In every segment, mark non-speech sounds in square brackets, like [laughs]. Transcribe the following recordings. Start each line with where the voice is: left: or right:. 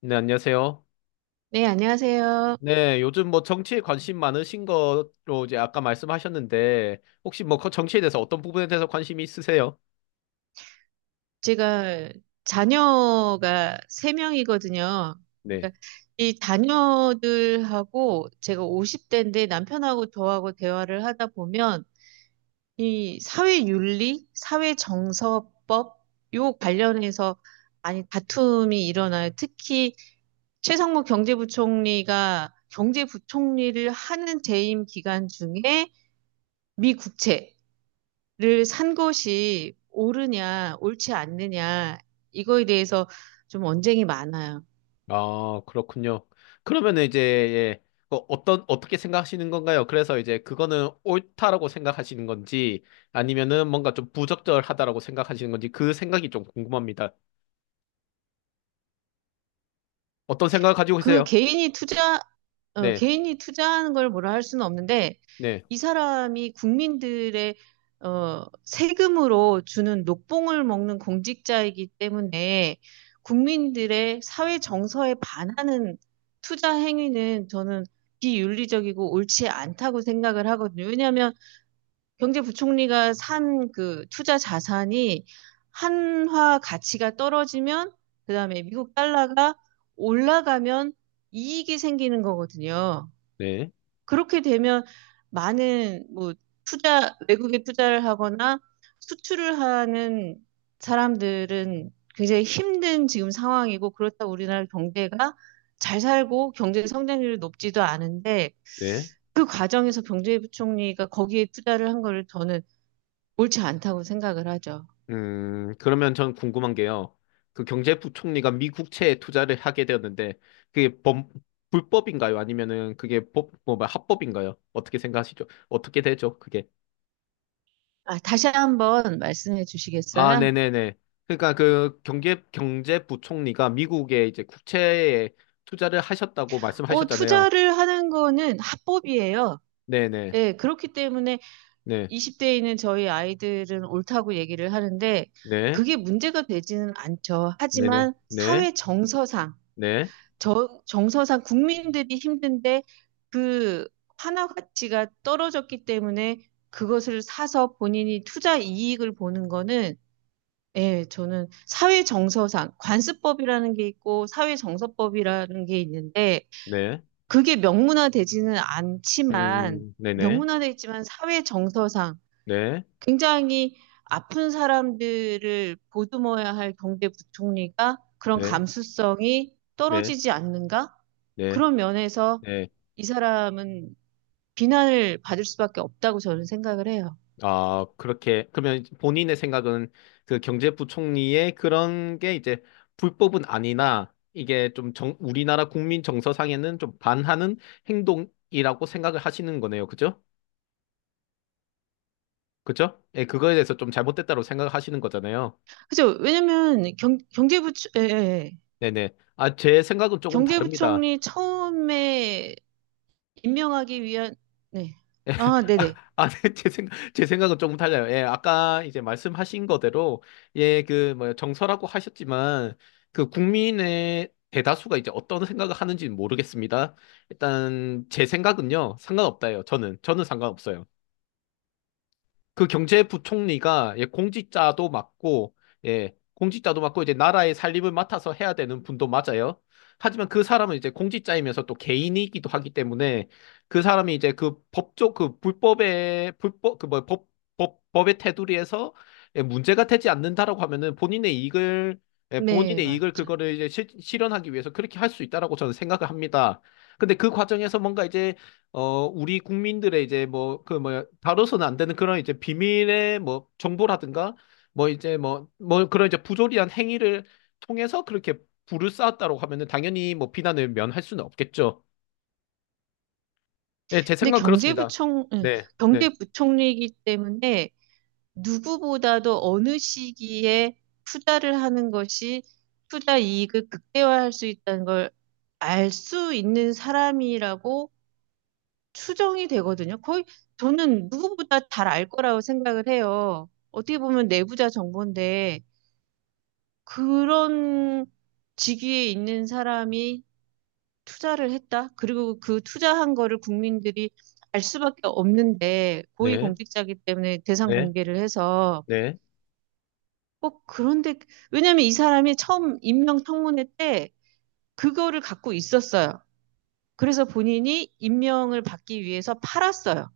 left: 네, 안녕하세요.
right: 네, 안녕하세요.
left: 네, 요즘 뭐 정치에 관심 많으신 거로 이제 아까 말씀하셨는데, 혹시 뭐 그 정치에 대해서 어떤 부분에 대해서 관심이 있으세요?
right: 제가 자녀가 세명이거든요.
left: 네.
right: 그러니까 이 자녀들하고 제가 50대인데 남편하고 저하고 대화를 하다 보면 이 사회윤리, 사회정서법, 요 관련해서 많이 다툼이 일어나요. 특히 최상무 경제부총리가 경제부총리를 하는 재임 기간 중에 미 국채 를 산 것이 옳으냐, 옳지 않느냐, 이거에 대해서 좀 언쟁이 많아요.
left: 아, 그렇군요. 그러면 이제, 예, 어떻게 생각하시는 건가요? 그래서 이제 그거는 옳다라고 생각하시는 건지, 아니면은 뭔가 좀 부적절하다라고 생각하시는 건지, 그 생각이 좀 궁금합니다. 어떤 생각을 가지고
right: 그
left: 계세요? 네,
right: 개인이 투자하는 걸 뭐라 할 수는 없는데,
left: 네,
right: 이 사람이 국민들의 세금으로 주는 녹봉을 먹는 공직자이기 때문에 국민들의 사회 정서에 반하는 투자 행위는 저는 비윤리적이고 옳지 않다고 생각을 하거든요. 왜냐하면 경제부총리가 산 그 투자 자산이 한화 가치가 떨어지면 그다음에 미국 달러가 올라가면 이익이 생기는 거거든요.
left: 네,
right: 그렇게 되면 많은 뭐 투자 외국에 투자를 하거나 수출을 하는 사람들은 굉장히 힘든 지금 상황이고, 그렇다고 우리나라 경제가 잘 살고 경제 성장률이 높지도 않은데
left: 네.
right: 그 과정에서 경제부총리가 거기에 투자를 한 거를 저는 옳지 않다고 생각을 하죠.
left: 그러면 전 궁금한 게요. 그 경제부총리가 미국채에 투자를 하게 되었는데, 그게 범, 불법인가요? 아니면은 그게 법, 뭐 합법인가요? 어떻게 생각하시죠? 어떻게 되죠? 그게.
right: 아, 다시 한번 말씀해
left: 아,
right: 주시겠어요?
left: 네네네. 그러니까 그 경제부총리가 미국의 이제 국채에 투자를 하셨다고 말씀하셨잖아요.
right: 투자를 하는 거는 합법이에요.
left: 네네.
right: 예, 그렇기 때문에
left: 네.
right: 20대에 있는 저희 아이들은 옳다고 얘기를 하는데
left: 네.
right: 그게 문제가 되지는 않죠.
left: 네네.
right: 하지만
left: 네.
right: 사회 정서상,
left: 네.
right: 정서상 국민들이 힘든데 그 환화 가치가 떨어졌기 때문에 그것을 사서 본인이 투자 이익을 보는 거는, 예, 저는 사회 정서상 관습법이라는 게 있고 사회 정서법이라는 게 있는데
left: 네.
right: 그게 명문화되지는 않지만
left: 네네.
right: 명문화돼 있지만 사회 정서상
left: 네.
right: 굉장히 아픈 사람들을 보듬어야 할 경제 부총리가 그런
left: 네.
right: 감수성이
left: 네.
right: 떨어지지 않는가?
left: 네.
right: 그런 면에서
left: 네.
right: 이 사람은 비난을 받을 수밖에 없다고 저는 생각을 해요.
left: 그러면 이제 본인의 생각은 그 경제부총리의 그런 게 이제 불법은 아니나 이게 좀 우리나라 국민 정서상에는 좀 반하는 행동이라고 생각을 하시는 거네요. 그죠? 그죠? 예, 그거에 대해서 좀 잘못됐다고 생각하시는 거잖아요.
right: 그죠? 왜냐면 예, 예. 예.
left: 네네. 아, 제 생각은 조금 다릅니다.
right: 경제부총리 처음에 임명하기 위한, 네. 아,
left: [laughs]
right: 네네.
left: 네, 제 생각은 조금 달라요. 예, 아까 이제 말씀하신 거대로, 예, 그, 뭐, 정서라고 하셨지만, 그 국민의 대다수가 이제 어떤 생각을 하는지는 모르겠습니다. 일단, 제 생각은요, 상관없다예요. 저는 상관없어요. 그 경제부총리가 예, 공직자도 맞고 이제 나라의 살림을 맡아서 해야 되는 분도 맞아요. 하지만 그 사람은 이제 공직자이면서 또 개인이기도 하기 때문에 그 사람이 이제 그 법조 그 불법의 불법 그 뭐 법법 법의 테두리에서 예, 문제가 되지 않는다라고 하면은
right: 네,
left: 본인의 이익을
right: 맞죠.
left: 그거를 이제 실현하기 위해서 그렇게 할 수 있다라고 저는 생각을 합니다. 근데 그 과정에서 뭔가 이제 우리 국민들의 이제 뭐, 그 뭐야, 다뤄서는 안 되는 그런 이제 비밀의 뭐, 정보라든가, 뭐 이제 뭐 그런 이제 부조리한 행위를 통해서 그렇게 부를 쌓았다고 하면은 당연히 뭐 비난을 면할 수는 없겠죠. 예, 제
right: 근데
left: 생각은 그렇습니다.
right: 예,
left: 네, 네,
right: 경제부총리이기 때문에 누구보다도 어느 시기에 투자를 하는 것이 투자 이익을 극대화할 수 있다는 걸 알 수 있는 사람이라고 추정이 되거든요. 거의 저는 누구보다 잘 알 거라고 생각을 해요. 어떻게 보면 내부자 정보인데 그런 직위에 있는 사람이 투자를 했다. 그리고 그 투자한 거를 국민들이 알 수밖에 없는데
left: 네,
right: 고위공직자이기 때문에 대상
left: 네,
right: 공개를 해서
left: 네,
right: 꼭, 그런데 왜냐면 하이 사람이 처음 임명 청문회 때 그거를 갖고 있었어요. 그래서 본인이 임명을 받기 위해서 팔았어요.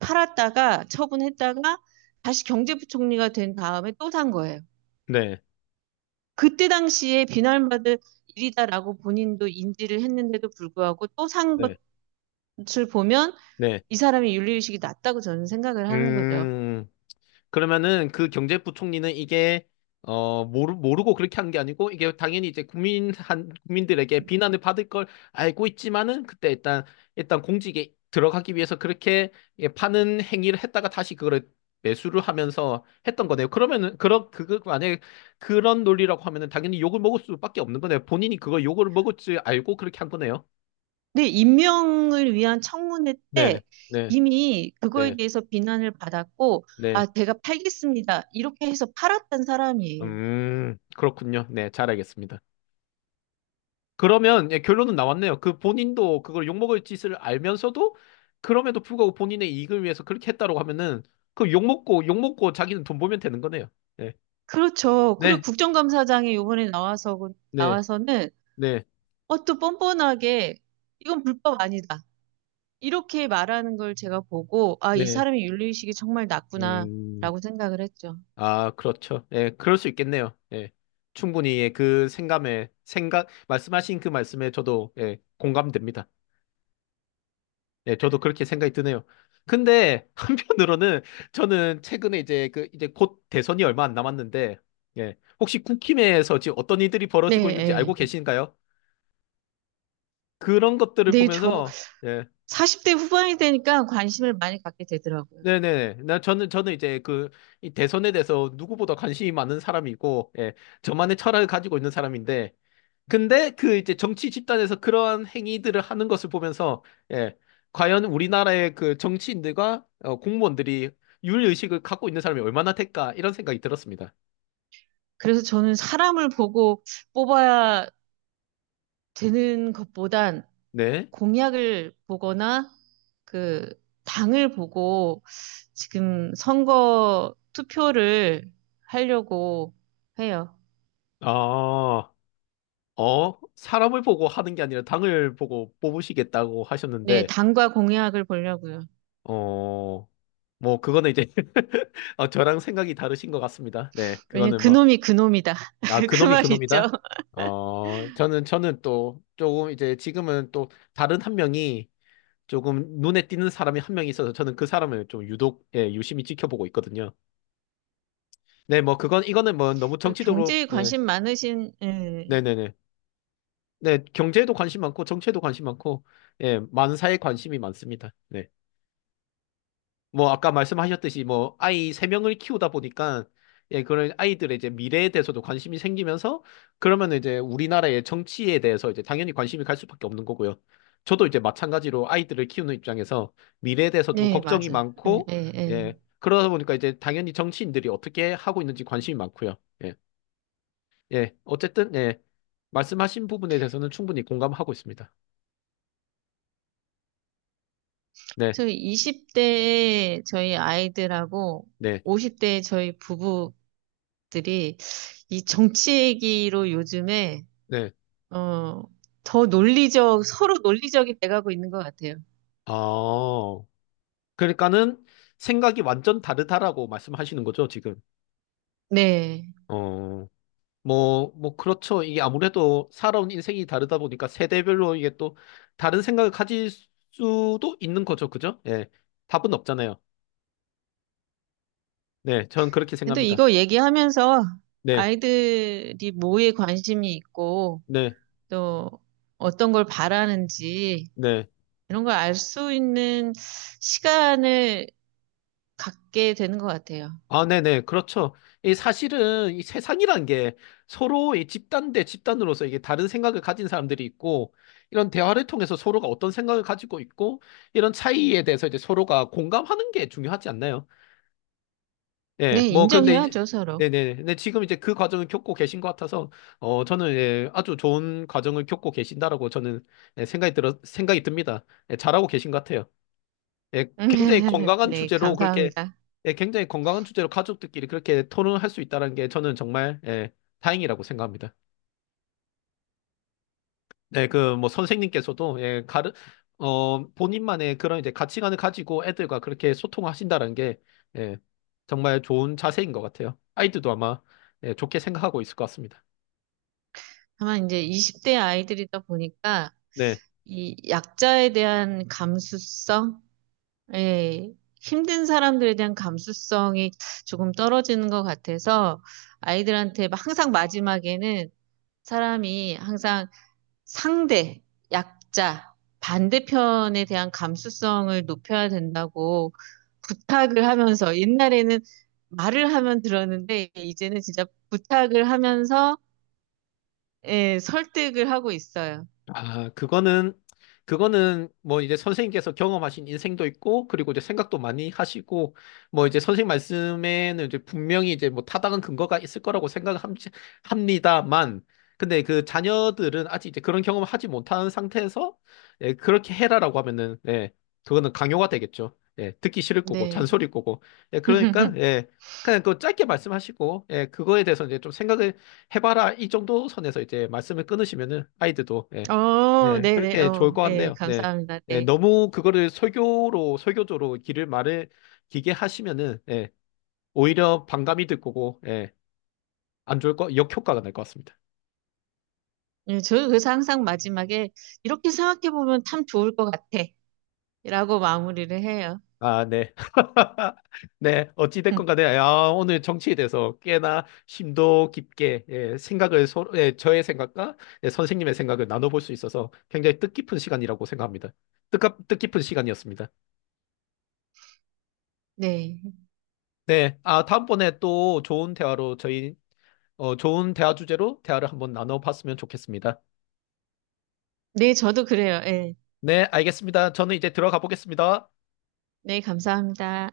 right: 팔았다가 처분했다가 다시 경제부총리가 된 다음에 또 산 거예요.
left: 네,
right: 그때 당시에 비난받을 일이다라고 본인도 인지를 했는데도 불구하고 또 산
left: 네,
right: 것을 보면
left: 네.
right: 이 사람의 윤리의식이 낮다고 저는 생각을 하는 거죠.
left: 음. 그러면은 그 경제부총리는 이게 모르고 그렇게 한 게 아니고 이게 당연히 이제 국민들에게 비난을 받을 걸 알고 있지만은 그때 일단 공직에 들어가기 위해서 그렇게 예, 파는 행위를 했다가 다시 그걸 매수를 하면서 했던 거네요. 그러면은 그런 그거 만약에 그런 논리라고 하면은 당연히 욕을 먹을 수밖에 없는 거네요. 본인이 그걸 욕을 먹을 줄 알고 그렇게 한 거네요.
right: 근데 임명을 위한 청문회
left: 네,
right: 때
left: 네,
right: 이미 그거에
left: 네,
right: 대해서 비난을 받았고,
left: 네.
right: 아, 제가 팔겠습니다. 이렇게 해서 팔았던 사람이에요.
left: 그렇군요. 네, 잘 알겠습니다. 그러면 예, 결론은 나왔네요. 그 본인도 그걸 욕먹을 짓을 알면서도 그럼에도 불구하고 본인의 이익을 위해서 그렇게 했다라고 하면은 그 욕먹고 자기는 돈 벌면 되는 거네요. 네.
right: 그렇죠. 그리고
left: 네.
right: 국정감사장이 이번에 나와서,
left: 네.
right: 나와서는
left: 네.
right: 또 뻔뻔하게 이건 불법 아니다. 이렇게 말하는 걸 제가 보고, 아, 이
left: 네.
right: 사람이 윤리의식이 정말
left: 음.
right: 낮구나라고 생각을 했죠.
left: 아, 그렇죠. 예, 그럴 수 있겠네요. 예. 충분히 예, 그 생감에 생각 말씀하신 그 말씀에 저도 예, 공감됩니다. 예, 저도 그렇게 생각이 드네요. 근데 [laughs] 한편으로는 저는 최근에 이제 곧 대선이 얼마 안 남았는데 예, 혹시 국힘에서 지금 어떤 일들이
right: 네,
left: 벌어지고 있는지 알고
right: 예.
left: 계신가요? 그런 것들을
right: 네, 저
left: 보면서 예,
right: 40대 후반이 되니까 관심을 많이 갖게 되더라고요.
left: 네네네. 나 저는 저는 이제 그 이 대선에 대해서 누구보다 관심이 많은 사람이고, 예, 저만의 철학을 가지고 있는 사람인데, 근데 그 이제 정치 집단에서 그러한 행위들을 하는 것을 보면서, 예, 과연 우리나라의 그 정치인들과 공무원들이 윤리의식을 갖고 있는 사람이 얼마나 될까 이런 생각이 들었습니다.
right: 그래서 저는 사람을 보고 뽑아야 되는 것보단
left: 네.
right: 공약을 보거나 그 당을 보고 지금 선거 투표를 하려고 해요.
left: 아, 사람을 보고 하는 게 아니라 당을 보고 뽑으시겠다고
right: 네,
left: 하셨는데,
right: 당과 공약을 보려고요.
left: 어. 뭐 그거는 이제 [laughs] 저랑 생각이 다르신 것 같습니다. 네,
right: 왜냐면
left: 그거는 뭐,
right: 그놈이 그놈이다.
left: 아,
right: [laughs] 그
left: 그놈이
right: 말 있죠.
left: 그놈이다? 저는 또 조금 이제 지금은 또 다른 한 명이 조금 눈에 띄는 사람이 한 명 있어서 저는 그 사람을 좀 유독, 예, 유심히 지켜보고 있거든요. 네, 이거는 뭐 너무
right: 또
left: 정치적으로,
right: 경제에
left: 예,
right: 관심 많으신, 예.
left: 네네네. 네, 네, 네, 경제에도 관심 많고, 정치에도 관심 많고, 예, 많은 사에 관심이 많습니다. 네. 뭐 아까 말씀하셨듯이 뭐 아이 세 명을 키우다 보니까 예 그런 아이들의 이제 미래에 대해서도 관심이 생기면서 그러면 이제 우리나라의 정치에 대해서 이제 당연히 관심이 갈 수밖에 없는 거고요. 저도 이제 마찬가지로 아이들을 키우는 입장에서 미래에 대해서 좀
right: 네,
left: 걱정이
right: 맞아. 예,
left: 많고
right: 예,
left: 예
right: 예.
left: 그러다 보니까 이제 당연히 정치인들이 어떻게 하고 있는지 관심이 많고요. 예. 예. 어쨌든 예. 말씀하신 부분에 대해서는 충분히 공감하고 있습니다. 네.
right: 저희 20대에 저희 아이들하고
left: 네.
right: 50대에 저희 부부들이 이 정치 얘기로 요즘에,
left: 네.
right: 어, 더 서로 논리적이 돼가고 있는 것 같아요.
left: 아. 그러니까는 생각이 완전 다르다라고 말씀하시는 거죠, 지금.
right: 네.
left: 어, 뭐, 그렇죠. 이게 아무래도 살아온 인생이 다르다 보니까 세대별로 이게 또 다른 생각을 가질 수도 있는 거죠, 그죠? 예. 답은 없잖아요. 네, 저는 그렇게
right: 근데
left: 생각합니다.
right: 이거 얘기하면서
left: 네,
right: 아이들이 뭐에 관심이 있고
left: 네,
right: 또 어떤 걸 바라는지
left: 네.
right: 이런 걸 알 수 있는 시간을 갖게 되는 것 같아요.
left: 아, 네네. 그렇죠. 이 사실은 이 세상이란 게 서로 이 집단 대 집단으로서 이게 다른 생각을 가진 사람들이 있고, 이런 대화를 통해서 서로가 어떤 생각을 가지고 있고, 이런 차이에 대해서 이제 서로가 공감하는 게 중요하지 않나요? 예,
right: 네,
left: 뭐, 근데 이제,
right: 인정해야죠, 서로.
left: 네네. 근데 지금 이제 그 과정을 겪고 계신 것 같아서, 어, 저는 예, 아주 좋은 과정을 겪고 계신다라고 저는 예, 생각이 듭니다. 예, 잘하고 계신 것 같아요. 예, 굉장히
right: [laughs]
left: 건강한
right: 네,
left: 주제로 그렇게
right: 감사합니다.
left: 예, 굉장히 건강한 주제로 가족들끼리 그렇게 토론을 할 수 있다는 게 저는 정말 예, 다행이라고 생각합니다. 네, 그 뭐 선생님께서도 예, 가르 어 본인만의 그런 이제 가치관을 가지고 애들과 그렇게 소통하신다는 게 예, 정말 좋은 자세인 것 같아요. 아이들도 아마 예, 좋게 생각하고 있을 것 같습니다.
right: 다만 이제 20대 아이들이다 보니까
left: 네.
right: 이 약자에 대한 감수성, 예, 힘든 사람들에 대한 감수성이 조금 떨어지는 것 같아서 아이들한테 막 항상 마지막에는 사람이 항상 상대, 약자, 반대편에 대한 감수성을 높여야 된다고 부탁을 하면서 옛날에는 말을 하면 들었는데 이제는 진짜 부탁을 하면서 예, 설득을 하고 있어요.
left: 아, 그거는 뭐 이제 선생님께서 경험하신 인생도 있고, 그리고 이제 생각도 많이 하시고, 뭐 이제 선생님 말씀에는 이제 분명히 이제 뭐 타당한 근거가 있을 거라고 생각합니다만, 근데 그 자녀들은 아직 이제 그런 경험을 하지 못한 상태에서, 예, 그렇게 해라라고 하면은, 예, 그거는 강요가 되겠죠. 예, 듣기 싫을 거고,
right: 네.
left: 잔소리일 거고. 예, 그러니까,
right: [laughs]
left: 예, 그냥 그 짧게 말씀하시고, 예, 그거에 대해서 이제 좀 생각을 해봐라. 이 정도 선에서 이제 말씀을 끊으시면은 아이들도, 예,
right: 어,
left: 네,
right: 네네.
left: 그렇게 좋을
right: 어,
left: 것
right: 예,
left: 같네요. 네.
right: 감사합니다.
left: 네,
right: 네.
left: 너무 그거를 설교조로 길을 말을 기게 하시면은, 예, 오히려 반감이 들 거고, 예, 안 좋을 거, 역효과가 날 것 같습니다.
right: 예, 저는 그래서 항상 마지막에 이렇게 생각해보면 참 좋을 것 같아. 라고 마무리를 해요.
left: 아, 네. [laughs] 네, 어찌됐건 간에,
right: [laughs]
left: 야, 오늘 정치에 대해서 꽤나 심도 깊게, 예, 생각을, 서 예, 저의 생각과 예, 선생님의 생각을 나눠볼 수 있어서 굉장히 뜻깊은 시간이라고 생각합니다. 뜻깊은 시간이었습니다.
right: 네.
left: 네, 아, 다음번에 또 좋은 대화 주제로 대화를 한번 나눠봤으면 좋겠습니다.
right: 네, 저도 그래요. 예.
left: 네, 알겠습니다. 저는 이제 들어가 보겠습니다.
right: 네, 감사합니다.